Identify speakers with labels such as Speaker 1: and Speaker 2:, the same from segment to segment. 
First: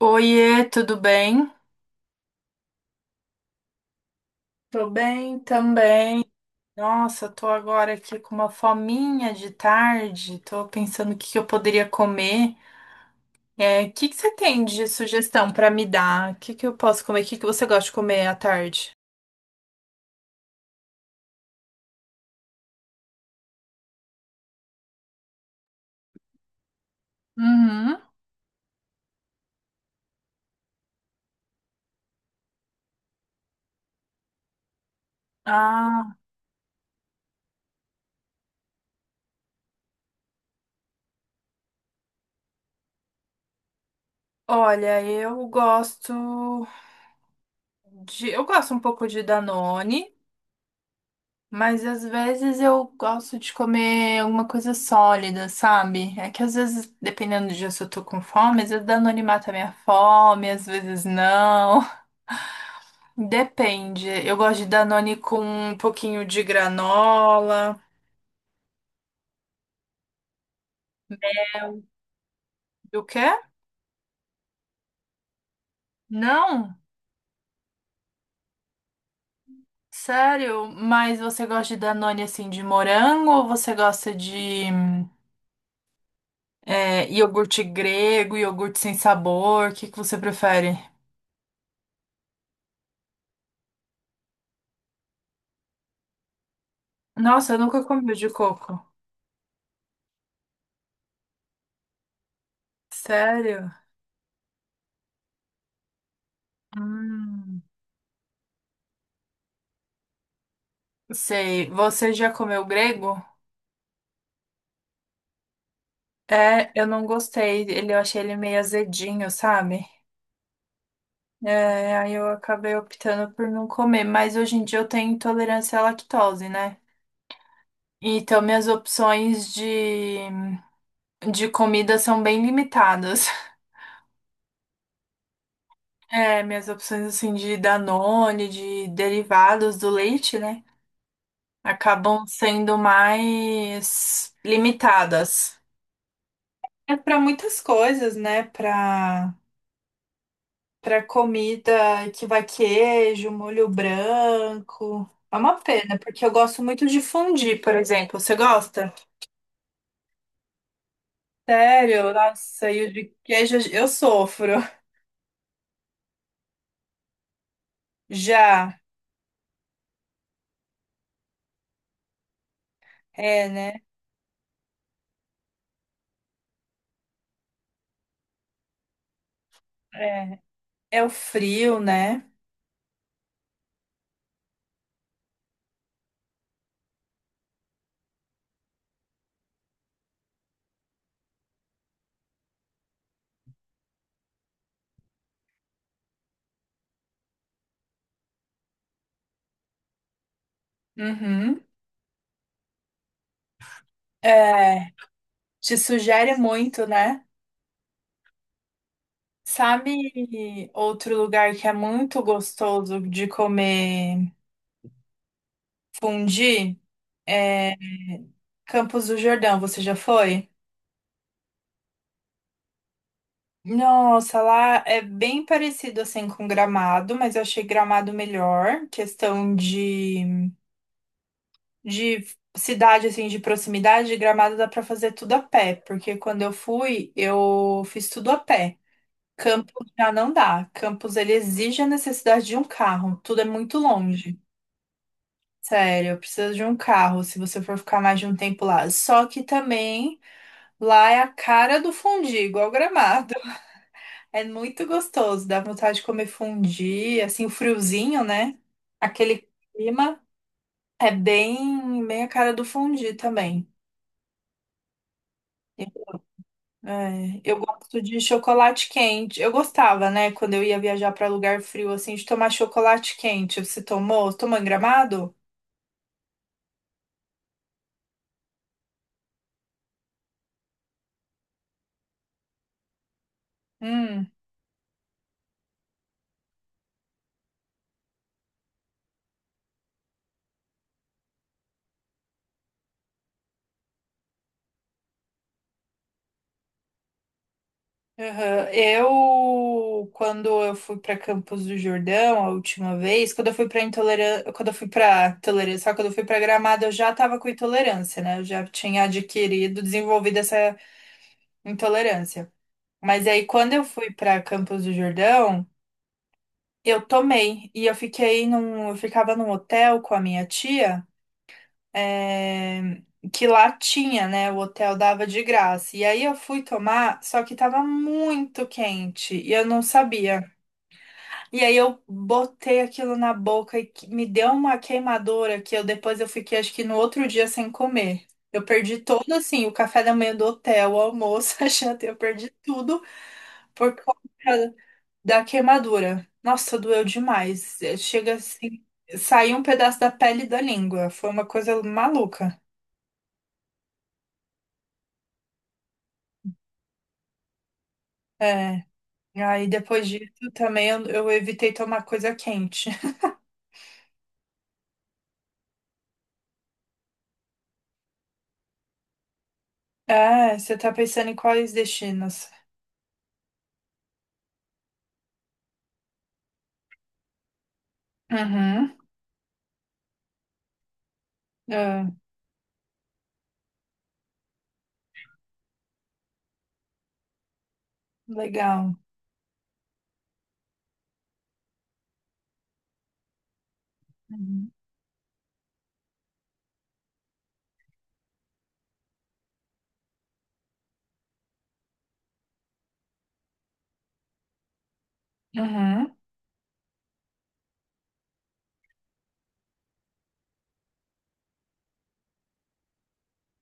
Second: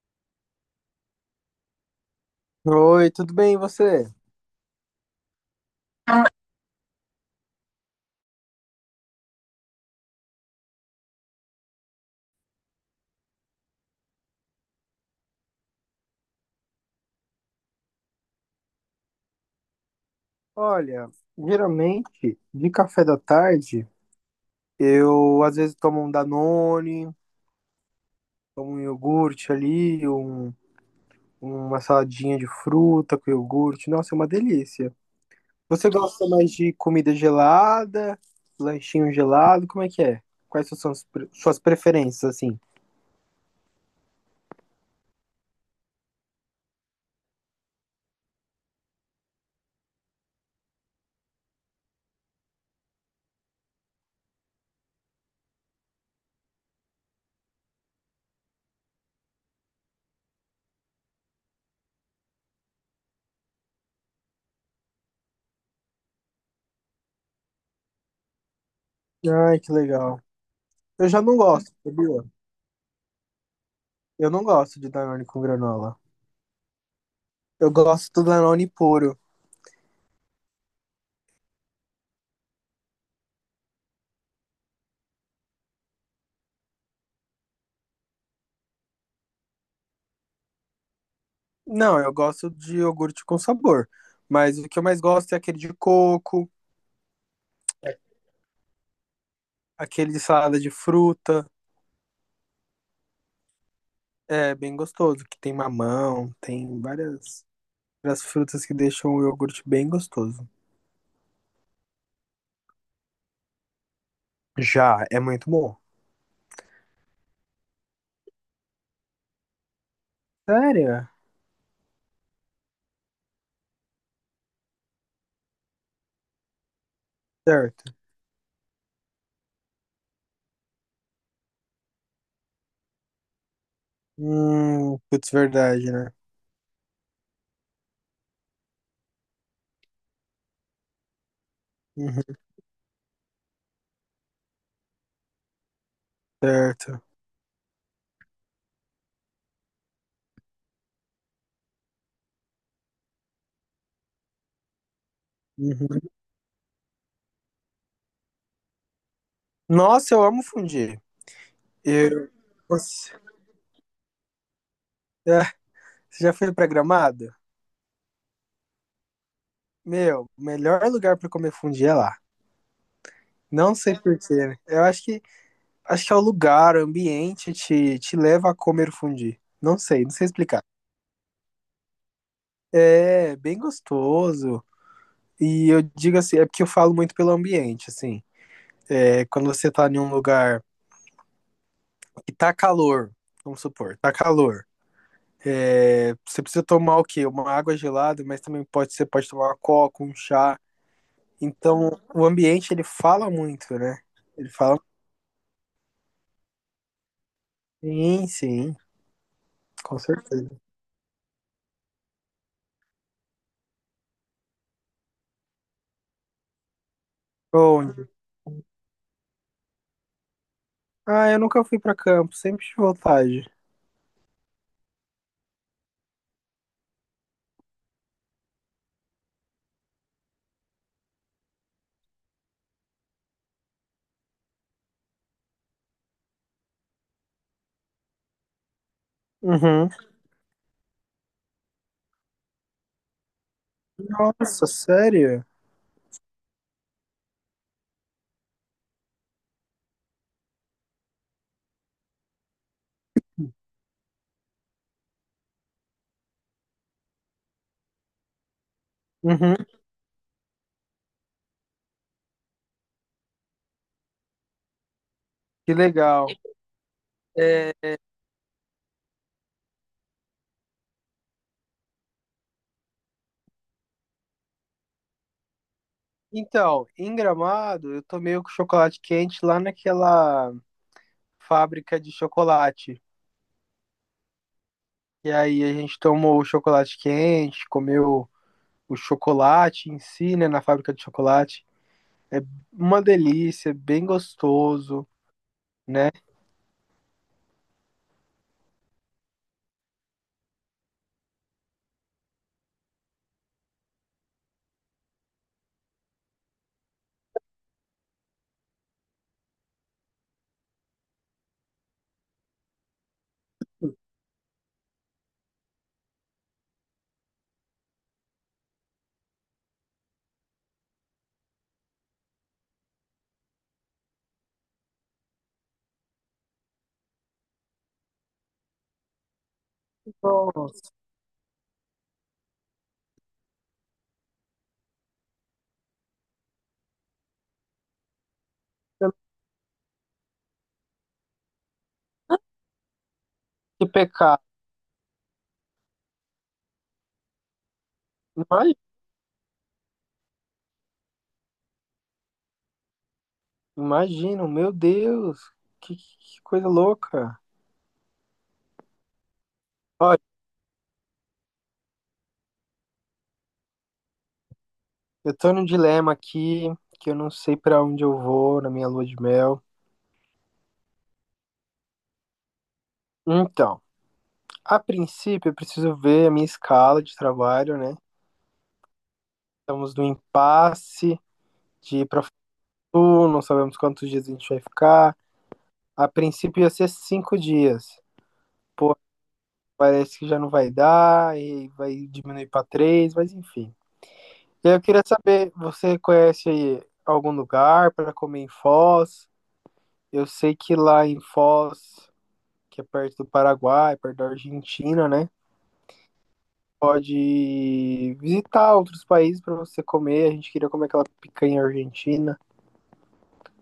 Speaker 1: Oiê, tudo bem?
Speaker 2: Oi, tudo bem, e você?
Speaker 1: Tô bem também. Nossa, tô agora aqui com uma fominha de tarde. Tô pensando o que que eu poderia comer. É, o que que você tem de sugestão pra me dar? O que que eu posso comer? O que que você gosta de comer à tarde?
Speaker 2: Olha, geralmente de café da tarde eu às vezes tomo um Danone,
Speaker 1: Uhum.
Speaker 2: tomo um iogurte ali, uma saladinha de fruta com iogurte. Nossa, é uma delícia. Você
Speaker 1: Ah,
Speaker 2: gosta mais de comida gelada, lanchinho gelado? Como é que é? Quais são suas preferências assim?
Speaker 1: olha, eu gosto eu gosto um pouco de Danone. Mas às vezes eu gosto de comer alguma coisa sólida, sabe? É que às vezes, dependendo do dia, se eu tô com fome, às vezes Danone mata a minha fome, às vezes não. Depende. Eu gosto de Danone com um pouquinho de granola.
Speaker 2: Ai, que legal. Eu já não gosto, sabia?
Speaker 1: Do quê?
Speaker 2: Eu não gosto de Danone com granola.
Speaker 1: Não?
Speaker 2: Eu gosto do Danone puro.
Speaker 1: Sério? Mas você gosta de Danone assim de morango ou você gosta de iogurte grego, iogurte sem sabor? O que que você prefere?
Speaker 2: Não, eu gosto de iogurte com sabor. Mas o que eu mais gosto é aquele de coco,
Speaker 1: Nossa, eu nunca comi o de coco.
Speaker 2: aquele de salada de fruta.
Speaker 1: Sério?
Speaker 2: É bem gostoso, que tem mamão, tem várias,
Speaker 1: Hum,
Speaker 2: várias frutas que deixam o iogurte bem gostoso.
Speaker 1: sei. Você já comeu grego?
Speaker 2: Já, é muito bom.
Speaker 1: É, eu não gostei. Eu achei ele meio azedinho, sabe?
Speaker 2: Sério?
Speaker 1: É, aí eu acabei optando por não comer. Mas hoje em dia eu tenho intolerância à lactose, né?
Speaker 2: Certo.
Speaker 1: Então minhas opções de comida são bem limitadas.
Speaker 2: Putz, verdade, né?
Speaker 1: É, minhas opções assim de Danone, de derivados do leite, né? Acabam
Speaker 2: Uhum,
Speaker 1: sendo mais limitadas. É
Speaker 2: certo.
Speaker 1: para muitas coisas, né? Para comida que vai queijo, molho branco. É uma pena,
Speaker 2: Uhum.
Speaker 1: porque eu gosto muito de fondue, por exemplo. Você gosta?
Speaker 2: Nossa, eu amo fundir.
Speaker 1: Sério?
Speaker 2: Eu,
Speaker 1: Nossa, e o
Speaker 2: você,
Speaker 1: de queijo eu sofro.
Speaker 2: é, Você já foi pra Gramado?
Speaker 1: Já.
Speaker 2: Meu, o melhor lugar pra comer fundir é lá.
Speaker 1: É, né?
Speaker 2: Não sei por quê, né? Eu acho que Acho que é o lugar, o ambiente te leva a comer fundir. Não sei, não sei
Speaker 1: É.
Speaker 2: explicar.
Speaker 1: É o frio, né?
Speaker 2: É bem gostoso. E eu digo assim, é porque eu falo muito pelo ambiente, assim. É quando você tá em um lugar que tá calor, vamos supor, tá calor. É, você precisa tomar o quê? Uma água gelada, mas também pode, você pode tomar uma coca, um chá.
Speaker 1: Uhum.
Speaker 2: Então, o ambiente, ele fala muito, né? Ele fala,
Speaker 1: É. Te sugere muito, né?
Speaker 2: sim, sim, com certeza.
Speaker 1: Sabe outro lugar que é muito gostoso de comer fondue?
Speaker 2: Onde?
Speaker 1: Campos do Jordão, você já foi?
Speaker 2: Ah, eu nunca fui pra campo, sempre de vontade.
Speaker 1: Nossa, lá é bem parecido assim com Gramado, mas eu achei Gramado melhor. Questão de cidade, assim, de proximidade, Gramado dá pra fazer tudo a pé, porque quando eu fui, eu fiz tudo a pé. Campos
Speaker 2: Uhum.
Speaker 1: já não dá. Campos ele exige a necessidade de um carro. Tudo é muito longe.
Speaker 2: Nossa, sério?
Speaker 1: Sério, precisa de um carro se você for ficar mais de um tempo lá. Só que também lá é a cara do fundi, igual Gramado. É muito gostoso, dá vontade de comer fondue, assim, o friozinho, né? Aquele
Speaker 2: Uhum,
Speaker 1: clima é bem, bem a cara do fondue também.
Speaker 2: que legal.
Speaker 1: É, eu
Speaker 2: É,
Speaker 1: gosto de chocolate quente. Eu gostava, né, quando eu ia viajar para lugar frio, assim, de tomar chocolate quente. Você tomou? Tomou em Gramado?
Speaker 2: então, em Gramado, eu tomei o chocolate quente lá naquela fábrica de chocolate.
Speaker 1: Hum.
Speaker 2: E aí a gente tomou o chocolate quente, comeu o chocolate em si, né, na fábrica de chocolate. É uma delícia, bem gostoso, né?
Speaker 1: Aham. Quando eu fui para Campos do Jordão a última vez, quando eu fui para intolerância, quando eu fui para tolerância, só quando eu fui para Gramado, eu já estava com intolerância, né? Eu já tinha adquirido, desenvolvido essa intolerância. Mas aí, quando eu fui para Campos do Jordão, eu tomei e eu ficava num hotel com a minha tia, é, que lá tinha, né? O hotel dava de graça. E aí eu fui tomar, só que tava muito quente e eu não sabia.
Speaker 2: Nossa,
Speaker 1: E aí eu botei aquilo na boca e me deu uma queimadura que eu depois eu fiquei acho que no outro dia sem comer. Eu perdi todo assim, o café da manhã do hotel, o almoço, a janta, eu perdi tudo
Speaker 2: que
Speaker 1: por
Speaker 2: pecado.
Speaker 1: conta da queimadura. Nossa, doeu demais. É, chega
Speaker 2: Ima-
Speaker 1: assim, saiu um pedaço da pele e da língua. Foi uma coisa maluca.
Speaker 2: Imagina, meu Deus, que coisa louca.
Speaker 1: É, e aí depois
Speaker 2: Ó,
Speaker 1: disso também eu evitei tomar coisa quente.
Speaker 2: eu tô num dilema aqui, que eu não sei pra onde eu vou na minha lua de mel.
Speaker 1: É, você tá pensando em quais destinos?
Speaker 2: Então, a princípio eu preciso ver a minha escala de trabalho, né?
Speaker 1: Uhum,
Speaker 2: Estamos no impasse de
Speaker 1: é,
Speaker 2: ir pra Fatu, não sabemos quantos dias a gente vai ficar. A princípio ia ser 5 dias. Pô,
Speaker 1: legal.
Speaker 2: parece que já não vai dar, e vai diminuir pra três, mas enfim. E
Speaker 1: Uhum.
Speaker 2: aí eu queria saber, você conhece aí algum lugar pra comer em Foz? Eu sei que lá em Foz que é perto do Paraguai, perto da Argentina, né?
Speaker 1: Uhum.
Speaker 2: Pode visitar outros países para você comer. A gente queria comer aquela picanha argentina.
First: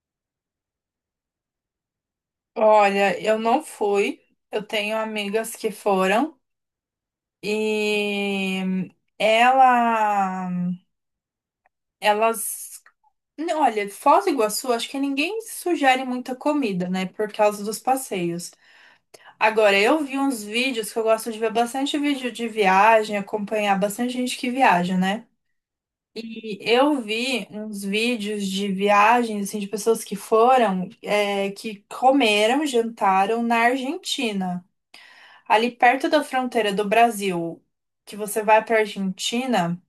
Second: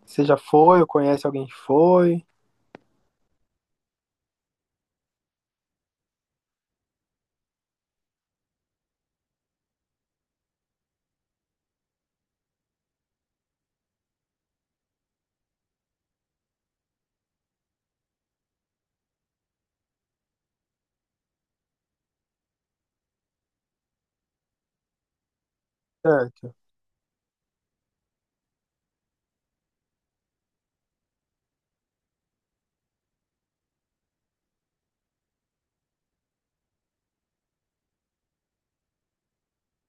Speaker 2: Você já foi ou conhece alguém que foi?
Speaker 1: Olha, eu não fui. Eu tenho amigas que foram e ela, elas, olha, Foz do Iguaçu, acho que ninguém sugere muita comida, né, por causa dos passeios. Agora, eu vi uns vídeos que eu gosto de ver bastante vídeo de viagem, acompanhar bastante gente que viaja, né?
Speaker 2: Certo.
Speaker 1: E eu vi uns vídeos de viagens, assim, de pessoas que foram, é, que comeram, jantaram na Argentina. Ali perto da fronteira do Brasil, que você vai para Argentina,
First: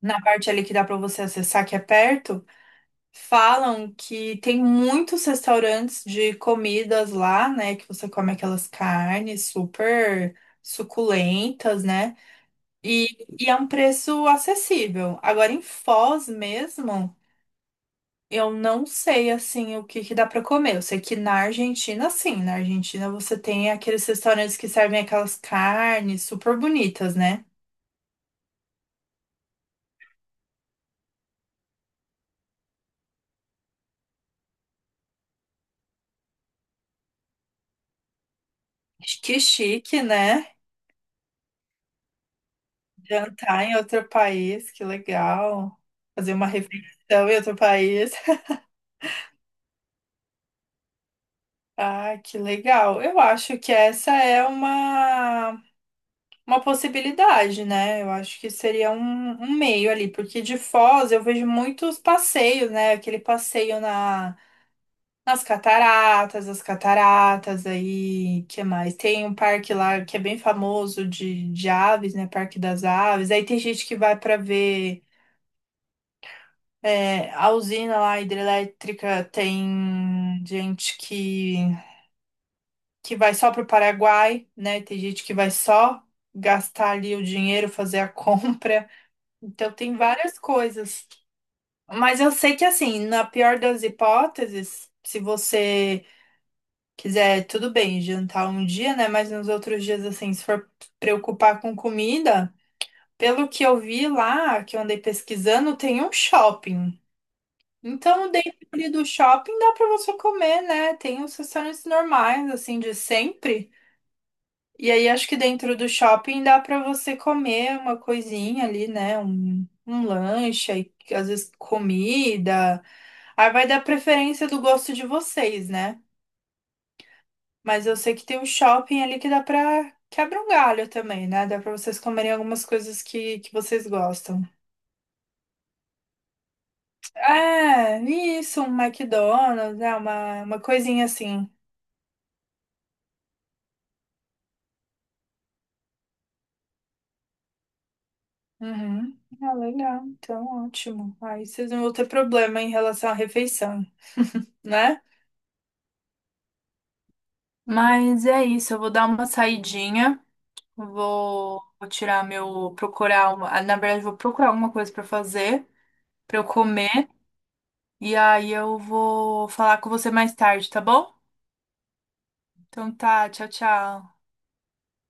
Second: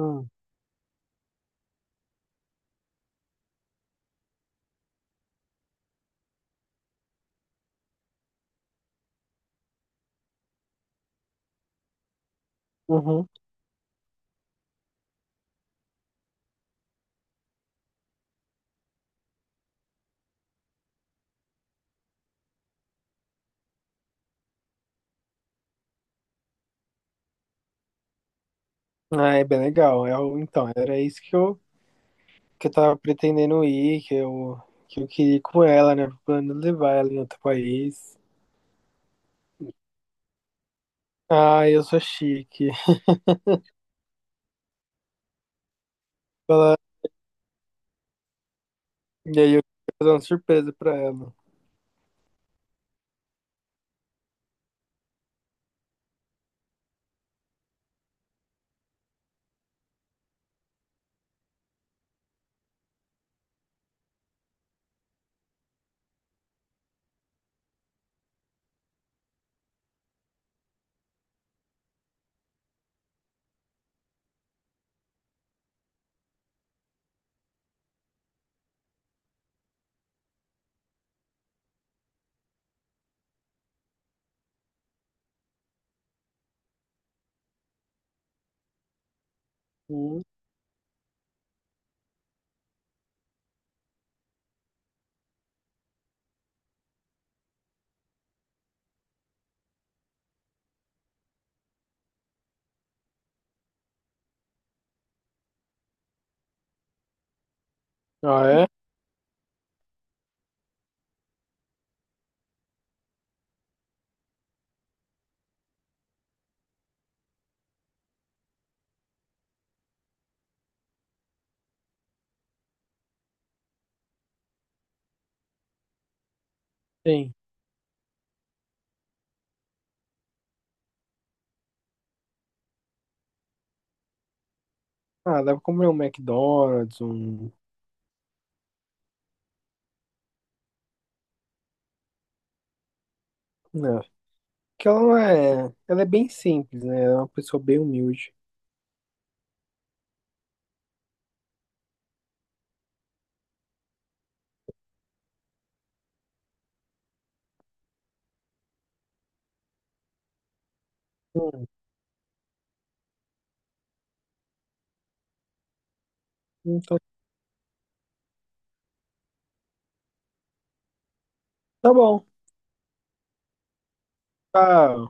Speaker 1: na parte ali que dá para você acessar, que é perto, falam que tem muitos restaurantes de comidas lá, né? Que você come aquelas carnes super suculentas, né? E,
Speaker 2: Uhum.
Speaker 1: e é um preço acessível. Agora, em Foz mesmo. Eu não sei assim o que que dá pra comer. Eu sei que na Argentina, sim, na Argentina você tem aqueles restaurantes que servem aquelas carnes super bonitas, né?
Speaker 2: Ah, é bem legal. É o então, era isso que eu, que eu, tava pretendendo ir, que eu queria ir com ela, né? Plano levar ela em outro país.
Speaker 1: Que chique, né?
Speaker 2: Ah, eu sou chique.
Speaker 1: Jantar em outro país, que legal. Fazer uma
Speaker 2: Ela,
Speaker 1: refeição em outro país.
Speaker 2: e aí eu queria fazer uma surpresa pra ela.
Speaker 1: Ah, que legal. Eu acho que essa é uma possibilidade, né? Eu acho que seria um meio ali, porque de Foz eu vejo muitos passeios, né? Aquele passeio na Nas cataratas, as cataratas aí, que mais? Tem um parque lá que é bem famoso de aves, né? Parque das Aves. Aí tem gente que vai para ver a usina lá hidrelétrica, tem gente que vai só para o Paraguai, né? Tem gente que vai só gastar ali o dinheiro, fazer a compra. Então tem
Speaker 2: Hum.
Speaker 1: várias coisas. Mas eu sei que assim, na pior das hipóteses, se você quiser, tudo bem, jantar um dia, né? Mas nos outros dias, assim, se for preocupar com comida, pelo que eu vi lá, que eu andei pesquisando, tem um shopping. Então,
Speaker 2: Ah,
Speaker 1: dentro
Speaker 2: é?
Speaker 1: ali do shopping dá para você comer, né? Tem os restaurantes normais, assim, de sempre. E aí, acho que dentro do shopping dá para você comer uma coisinha ali, né? Um lanche, aí, às vezes comida. Aí vai dar preferência do gosto de vocês, né?
Speaker 2: Sim.
Speaker 1: Mas eu sei que tem um shopping ali que dá pra, quebra um galho também, né? Dá pra vocês comerem algumas coisas que vocês gostam.
Speaker 2: Ah, dá pra comer um McDonald's.
Speaker 1: É, isso, um McDonald's, né? Uma coisinha assim.
Speaker 2: Não, que ela não é. Ela é bem simples, né? Ela é uma pessoa bem humilde.
Speaker 1: Uhum. Ah, legal. Então, ótimo. Aí vocês não vão ter problema em relação à refeição, né? Mas é isso, eu vou dar uma saidinha. Vou,
Speaker 2: Hum,
Speaker 1: vou tirar meu. Procurar uma. Ah, na verdade, vou procurar alguma coisa pra fazer, pra eu
Speaker 2: Então,
Speaker 1: comer. E aí eu vou falar com você mais tarde, tá bom?
Speaker 2: tá bom.
Speaker 1: Então tá, tchau, tchau.
Speaker 2: Tá.